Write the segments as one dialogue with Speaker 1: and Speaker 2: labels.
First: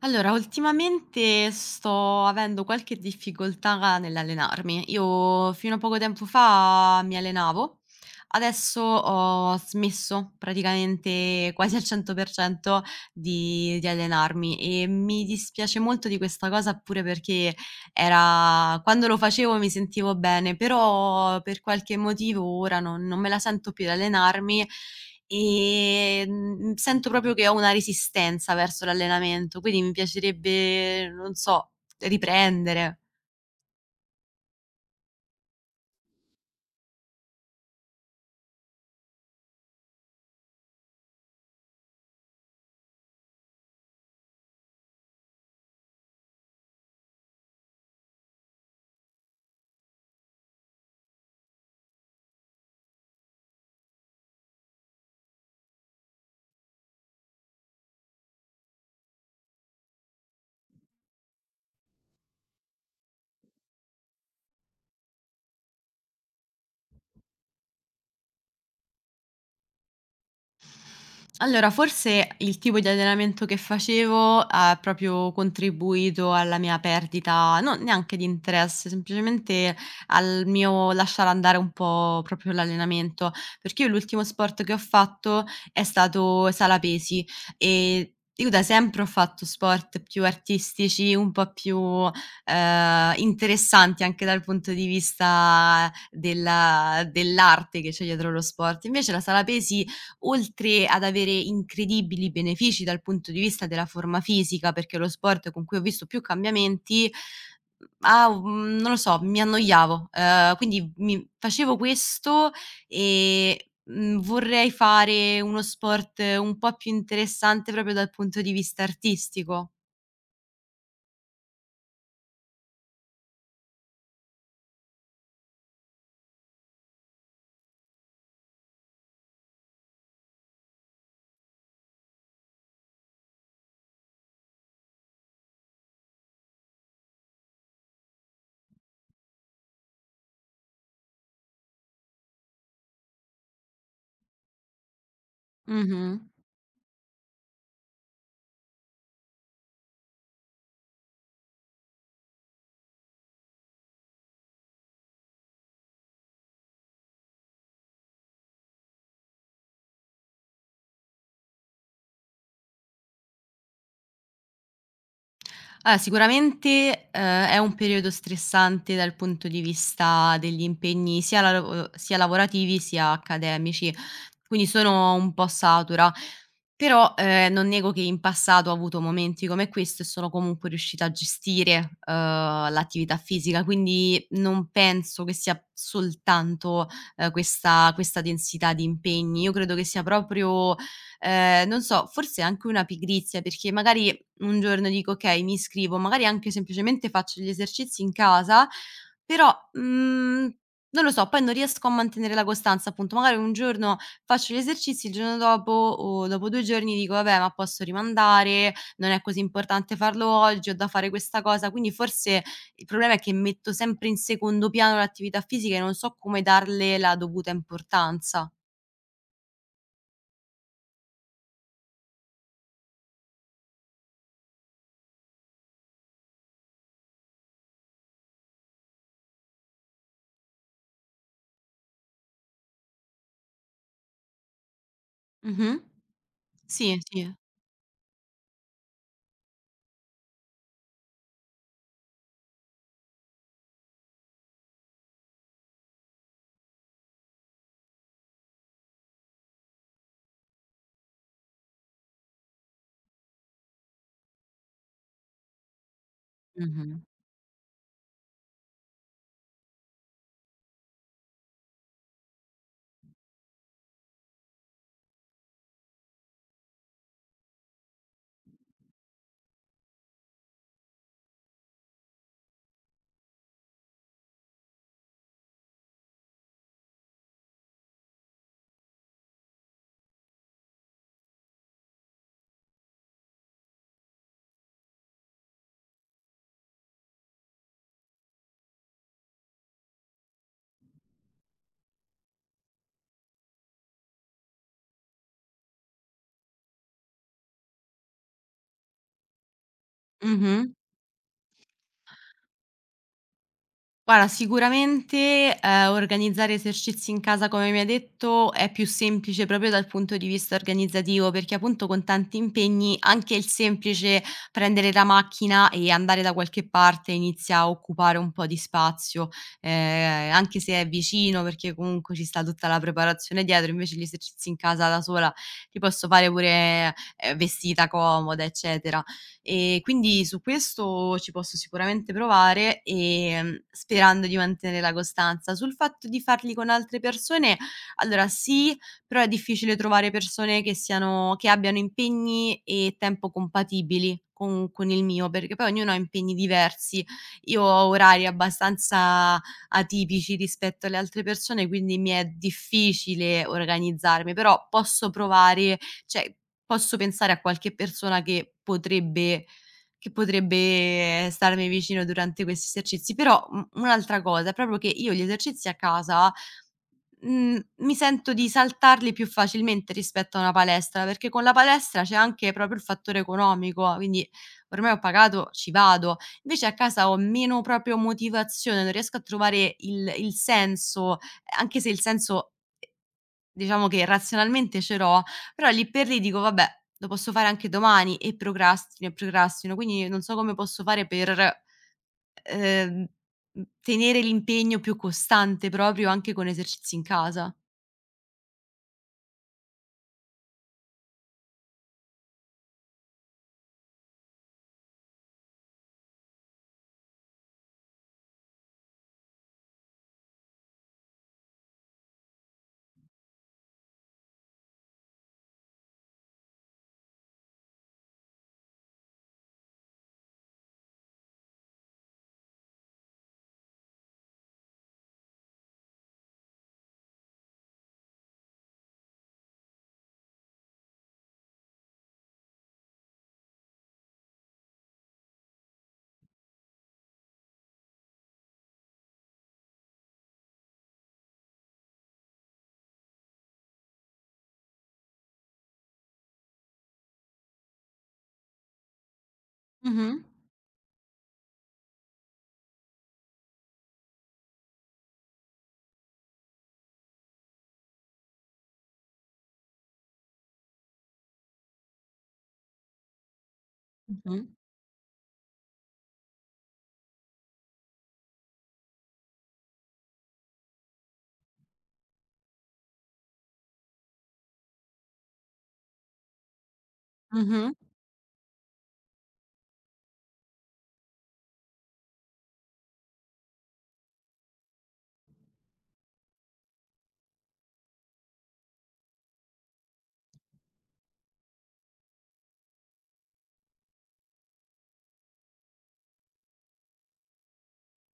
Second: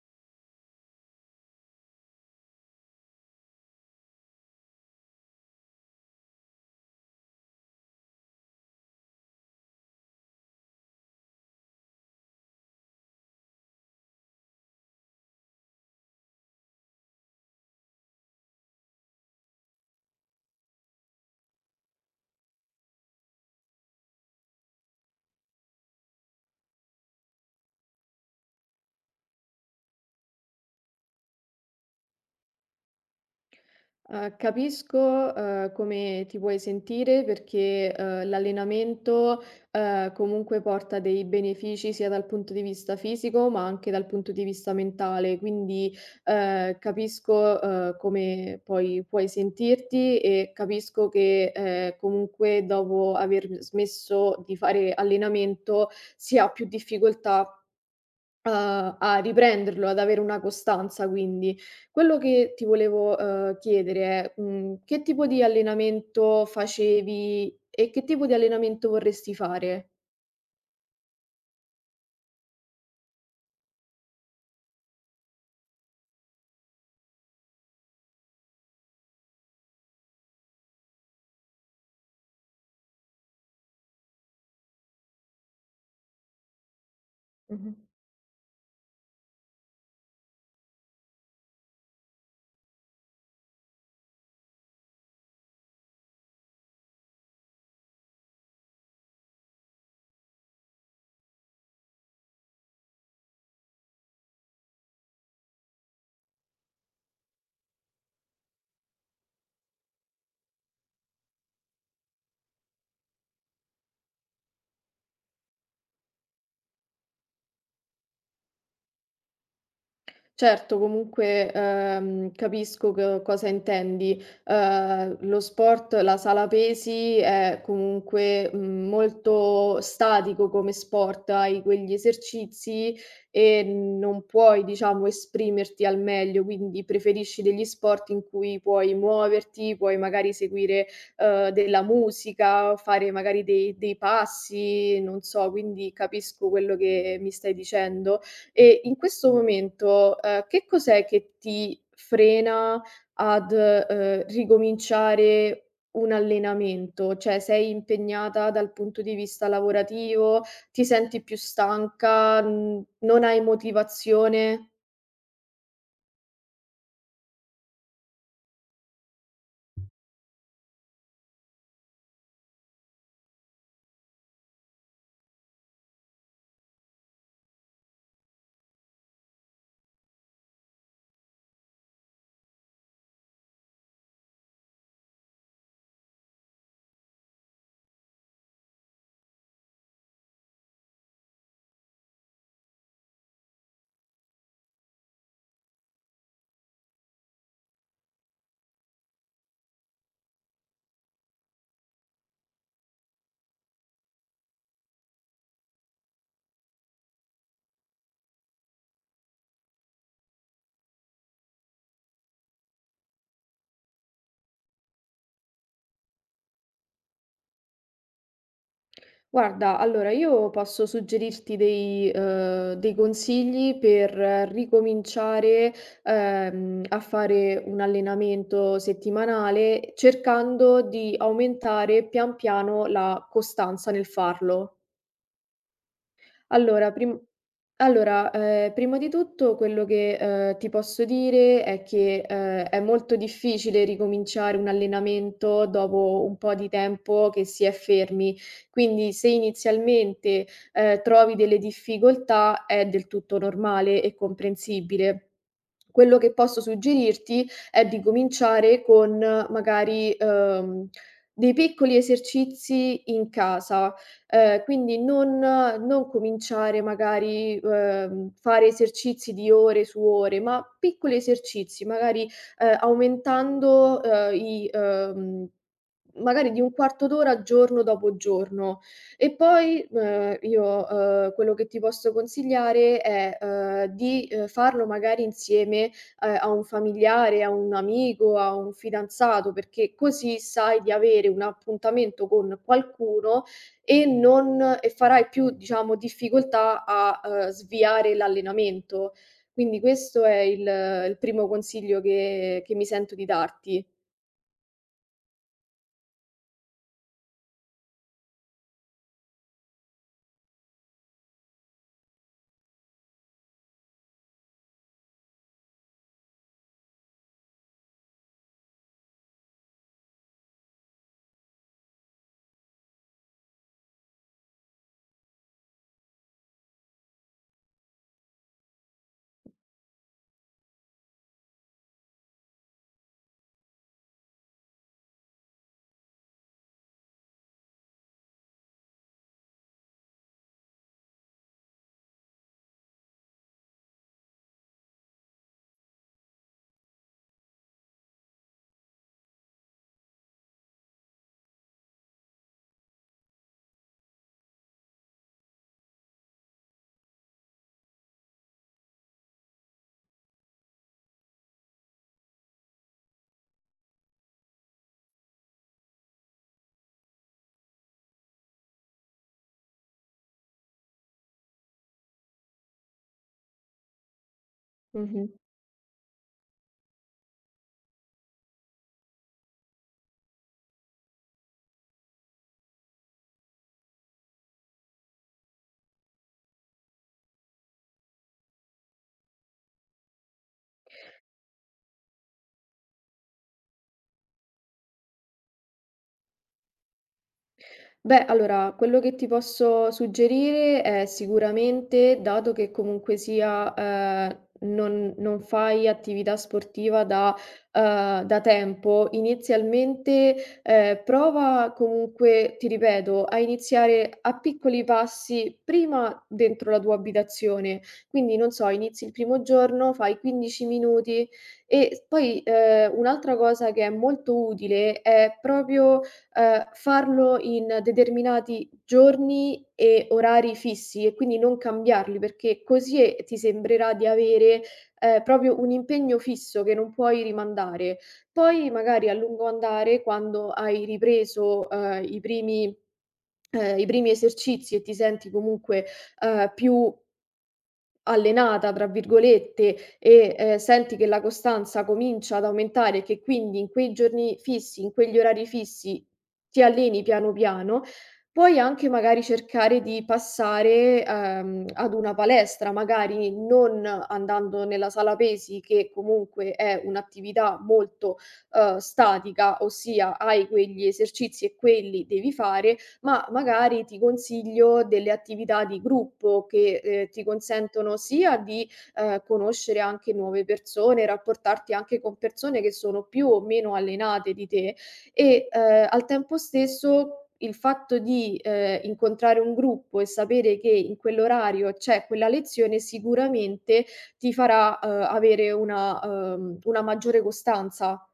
Speaker 1: Allora, ultimamente sto avendo qualche difficoltà nell'allenarmi. Io fino a poco tempo fa mi allenavo, adesso ho smesso, praticamente quasi al 100% di di allenarmi e mi dispiace molto di questa cosa, pure perché era quando lo facevo mi sentivo bene, però per qualche motivo ora non non me la sento più e allenarmi, ehm, sento proprio che ho una resistenza verso l'allenamento, quindi m piacerebbe, non so, riprendere.
Speaker 2: Uhm, capisco, uhm, come ti puoi sentire perché, uhm, l'allenamento, uhm, comunque porta dei benefici, sia dal punto di vista fisico, ma anche dal punto di vista mentale quindi, ehm, capisco, uhm, come puoi puoi sentirti e capisco che, ehm, comunque, dopo aver smesso di fare allenamento, si ha più difficoltà a a riprenderlo, ad avere una costanza quindi; quello che ti volevo, uhm, chiedere è, mhmm, che tipo di allenamento facevi e che tipo di allenamento vorresti fare?
Speaker 1: Allora, forse, il tipo di allenamento che facevo ha proprio contribuito alla mia perdita, non neanche di interesse, semplicemente al mio lasciar andare un po' proprio l'allenamento, perché io l'ultimo sport che ho fatto è stato sala pesi
Speaker 2: Mh-mh.
Speaker 1: e io da sempre ho fatto sport più artistici, un po' più, ehm, interessanti anche dal punto di vista della dell'arte che c'è dietro lo sport. Invece la sala pesi, oltre ad avere incredibili benefici dal punto di vista della forma fisica, perché è lo sport con cui ho visto più cambiamenti,, ha u mhmm, non lo so, mi annoiavo, ehm, quindi mi facevo questo e, mhmm, vorrei fare uno sport un po' più interessante, proprio dal punto di vista artistico.
Speaker 2: Certo, comunque, ehm, capisco co cosa intendi, uhm, lo sport, la sala pesi è comunque, mhmm, molto statico come sport, hai quegli esercizi e non puoi, diciamo, esprimerti al meglio, quindi preferisci degli sport in cui puoi muoverti, puoi magari seguire, uhm, della musica o fare magari dei dei passi, non so, quindi
Speaker 1: Mh-mh.
Speaker 2: capisco quello che mi stai dicendo e, in questo momento, uhm, che cos'è che ti frena ad, uhm, ricominciare un allenamento, cioè sei impegnata dal punto di vista lavorativo, ti senti più stanca, mhmm, non hai motivazione?
Speaker 1: Ah, sicuramente, uhm, è un periodo stressante dal punto di vista degli impegni, sia la lav uhm, sia lavorativi, sia accademici, quindi sono un po' satura, però, ehm, non nego che in passato ho avuto momenti come questo e sono comunque riuscita a gestire, uhm, l'attività fisica, quindi non penso che sia soltanto, ehm, questa questa densità di impegni, io credo che sia proprio, ehm, non so, forse anche una pigrizia, perché magari un giorno dico: "Okay, mi iscrivo," magari anche semplicemente faccio gli esercizi in casa, però, mhmm, non lo so, poi non riesco a mantenere la costanza appunto, magari un giorno faccio gli esercizi, il giorno dopo o dopo 2 giorni dico: "Vabbè, ma posso rimandare, non è così importante farlo oggi, ho da fare questa cosa," quindi forse il problema è che metto sempre in secondo piano l'attività fisica e non so come darle la dovuta importanza.
Speaker 2: Guarda, allora io posso suggerirti dei uhm, dei consigli per ricominciare, ehm, a fare un allenamento settimanale, cercando di aumentare pian piano la costanza nel farlo.
Speaker 1: Mh-mh,
Speaker 2: Allora
Speaker 1: sì,
Speaker 2: prim
Speaker 1: sì.
Speaker 2: allora, ehm, prima di tutto quello che, uhm, ti posso dire è che, uhm, è molto difficile ricominciare un allenamento dopo un po' di tempo che si è fermi. Quindi se inizialmente, uhm, trovi delle difficoltà è del tutto normale e comprensibile. Quello che posso
Speaker 1: Mh-mh.
Speaker 2: suggerirti è di cominciare con magari, uhm, dei piccoli esercizi in casa, uhm, quindi non non cominciare magari, uhm, fare esercizi di ore su ore ma piccoli esercizi magari, uhm, aumentando, uhm, i uhm, magari di un quarto d'ora, giorno dopo giorno, e poi, ehm, io, uhm, quello che ti posso consigliare è, uhm, di, uhm, farlo magari insieme, ehm, a un familiare, a un amico, a un fidanzato, perché così sai di avere un appuntamento con qualcuno e non e farai più, diciamo difficoltà, a, uhm, sviare l'allenamento. Quindi questo è il
Speaker 1: Mh-mh.
Speaker 2: il primo consiglio che che mi sento di darti.
Speaker 1: Guarda sicuramente, ehm, organizzare esercizi in casa come mi hai detto è più semplice proprio dal punto di vista organizzativo, perché a punto, con tanti impegni, anche il semplice prendere la macchina e andare da qualche parte inizia a occupare un po' di spazio, ehm, anche se è vicino, perché comunque ci sta tutta la preparazione dietro, invece gli esercizi in casa da sola, ti posso fare pure, ehm, vestita comoda, eccetera; ehm, quindi, su questo, ci posso sicuramente provare, ehm, sperando di mantenere la costanza; sul fatto di farli con altre persone, allora, sì, però è difficile trovare persone che siano che abbiano impegni e tempo compatibili con con il mio, perché poi ognuno ha impegni diversi. Io ho orari abbastanza atipici rispetto alle altre persone quindi mi è difficile organizzarmi, però posso provare, cioè posso pensare a qualche persona che potrebbe che potrebbe starmi vicino durante questi esercizi, però u un'altra cosa è proprio che io gli esercizi a casa, mhmm, mi sento di saltarli più facilmente rispetto a una palestra, perché con la palestra c'è anche proprio il fattore economico, quindi ormai ho
Speaker 2: Mh-mh.
Speaker 1: pagato, ci vado. Vece a casa ho meno, proprio, motivazione, non riesco a trovare il il senso, ehm, anche se il senso diciamo che razionalmente ce l'ho, però lì per lì dico: "Vabbè, lo posso fare anche domani" e procrastino e procrastino, quindi non so come posso fare per, ehm, mhmm, tenere l'impegno più costante proprio, anche con esercizi in casa.
Speaker 2: Beh, allora, quello che ti posso suggerire è sicuramente, dato che comunque sia, ehm, non non fai attività sportiva da uhm, da tempo, inizialmente, ehm, prova, comunque, ti ripeto, a iniziare a piccoli passi, prima dentro la tua abitazione, quindi non so, inizi il primo giorno, fai 15 minuti e s poi, ehm, un'altra cosa che è molto utile, è proprio, uhm, farlo in determinati giorni e orari fissi e quindi non cambiarli, perché così e ti sembrerà di avere, ehm, proprio un impegno fisso che non puoi rimandare, poi magari a lungo andare, quando hai ripreso, ehm, i primi ehm, i primi esercizi e ti senti comunque, ehm, più "allenata", tra virgolette,
Speaker 1: Mh-mh.
Speaker 2: e, ehm, senti che la costanza comincia ad aumentare e che quindi in quei giorni fissi, in quegli orari fissi, ti alleni piano piano, puoi anche, magari, cercare di passare, uhm, ad una palestra, magari non
Speaker 1: Mh-mh.
Speaker 2: andando nella sala pesi, che comunque è un'attività molto, uhm, statica, ossia hai quegli esercizi e quelli devi fare, ma magari ti consiglio delle attività di gruppo che, ehm, ti
Speaker 1: Mh-mh.
Speaker 2: consentono sia di, uhm, conoscere anche nuove persone, rapportarti anche con persone che sono più o meno allenate di te e, uhm, al tempo stesso il fatto di, ehm, incontrare un gruppo e sapere che in quell'orario c'è quella lezione sicuramente ti farà, uhm, avere una uhm, una maggiore costanza.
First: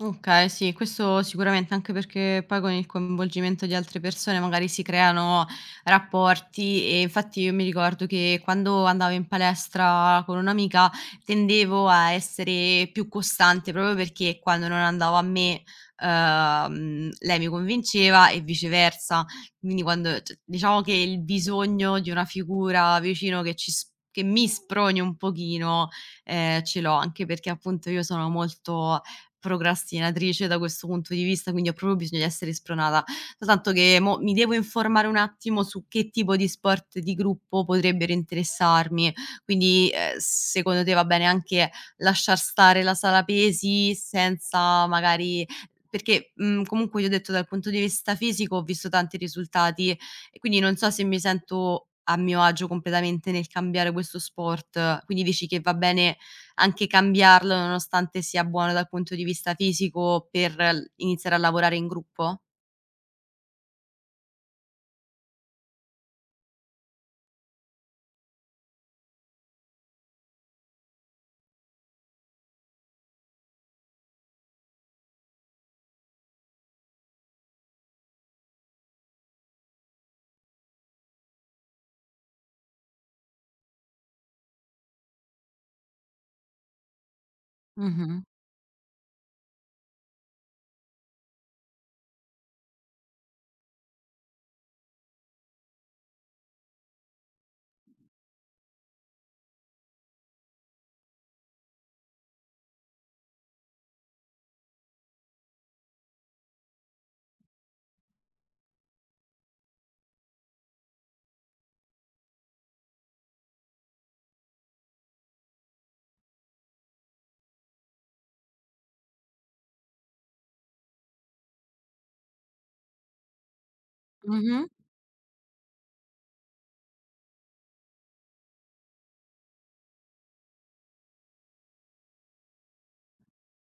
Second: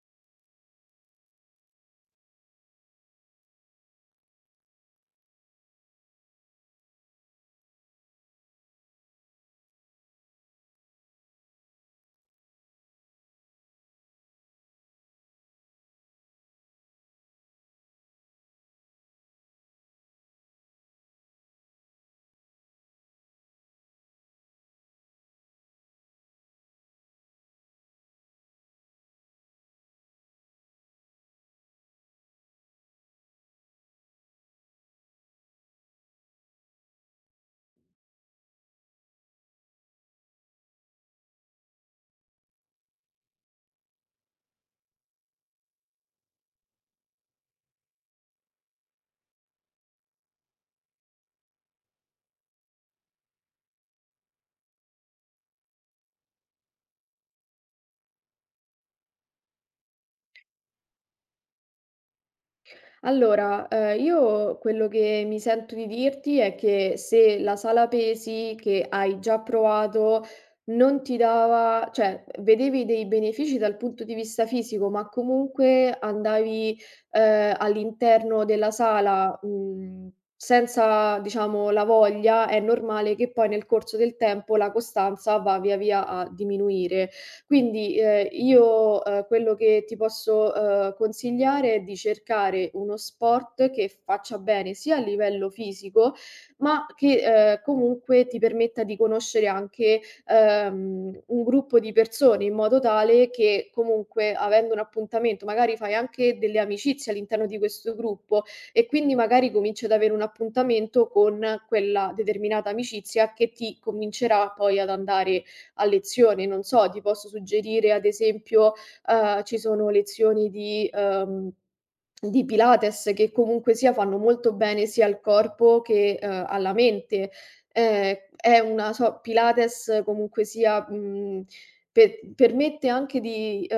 Speaker 1: Okay sì, questo sicuramente, anche perché poi con il coinvolgimento di altre persone magari si creano rapporti e infatti io mi ricordo che, quando andavo in palestra con un'amica, tendevo a essere più costante proprio perché quando non andava a me, uhm, lei mi convinceva e viceversa, quindi quando, c diciamo che il bisogno di una figura vicino che ci s che mi sproni un pochino, ehm, ce l'ho, anche perché, appunto, io sono molto procrastinatrice da questo punto di vista, quindi ho proprio bisogna essere spronata, soltanto che mo mi devo informare un attimo su che tipo di sport di gruppo potrebbero interessarmi, quindi, ehm, secondo te va bene anche lasciar stare la sala pesi, senza magari perché, mhmm, comunque io ho detto, dal punto di vista fisico ho visto tanti risultati e quindi non so se mi sento a mio agio completamente nel cambiare questo sport, quindi dici che va bene anche cambiarlo, nonostante sia buono dal punto di fisico per l iniziare a lavorare in gruppo?
Speaker 2: Allora, uhm, io, quello che mi sento di dirti è che se la sala pesi, che hai già provato, non ti dava cioè, vedevi dei benefici dal punto di vista fisico ma comunque andavi, uhm, all'interno della sala, mhmm, senza, diciamo, la voglia, è normale che poi nel corso del tempo la costanza va via via a diminuire. Quindi
Speaker 1: Mh-mh.
Speaker 2: ehm, io, uhm, quello che ti posso, uhm, consigliare, è di cercare uno sport che faccia bene sia a livello fisico ma che, ehm, comunque ti permetta di conoscere anche, ehm, un gruppo di persone, in modo tale che comunque, avendo un appuntamento, magari fai anche delle amicizie all'interno di questo gruppo e quindi magari cominci ad avere un appuntamento con quella determinata amicizia, che ti convincerà poi ad andare a lezione, non so, ti posso suggerire ad esempio, uhm, ci sono lezioni di uhm, di Pilates, che comunque sia fanno molto
Speaker 1: Mh-mh.
Speaker 2: bene sia al corpo che, uhm, alla mente, ehm, è una so Pilates, comunque sia, mhmm, pe permette anche di uhm,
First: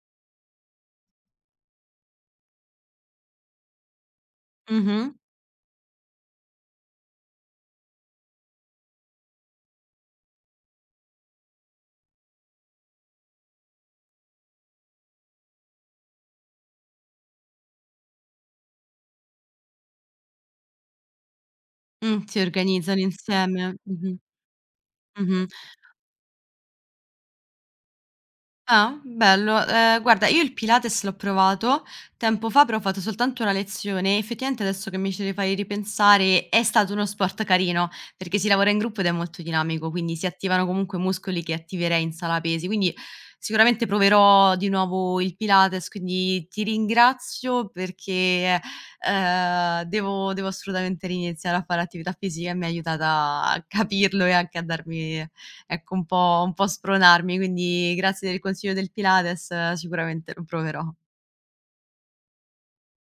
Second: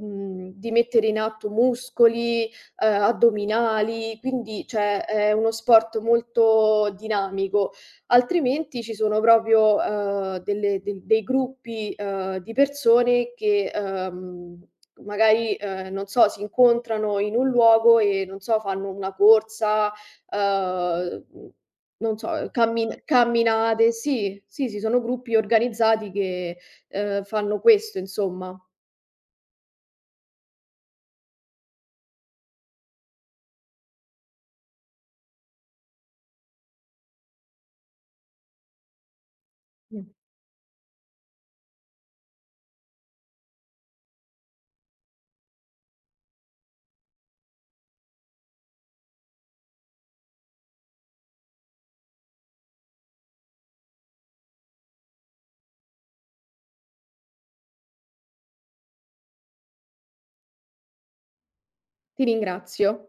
Speaker 2: mhmm, di mettere in atto muscoli, uhm, addominali, quindi, cioè
Speaker 1: Mh-mh.
Speaker 2: è uno sport molto dinamico, altrimenti ci sono proprio, uhm, delle del dei gruppi, uhm, di persone che, uhm, magari, ehm, non so, si incontrano in un luogo e non so, fanno una corsa, uhm, non
Speaker 1: Mh, si
Speaker 2: so,
Speaker 1: organizzano
Speaker 2: cammin
Speaker 1: insieme,
Speaker 2: camminate,
Speaker 1: mh-mh.
Speaker 2: sì, sì, sì, sono gruppi
Speaker 1: Mh-mh.
Speaker 2: organizzati che, ehm, fanno questo insomma.
Speaker 1: Ah, bello, ehm, guarda io il Pilates l'ho provato tempo fa, però ho fatto soltanto 1 lezione, effettivamente adesso che mi ci fai ripensare è stato uno sport carino, perché si lavora in gruppo ed è molto dinamico,
Speaker 2: Mh.
Speaker 1: quindi si attivano comunque muscoli che attiverei in sala pesi, quindi sicuramente proverò di nuovo il Pilates, quindi ti ringrazio perché è ehm, devo devo assolutamente ri-iniziare a fare attività fisica e mi ha aiutata a capirlo e anche a darmi ecco, un po' un po' spronarmi, quindi grazie del consiglio del Pilates, sicuramente lo proverò.
Speaker 2: Ti ringrazio.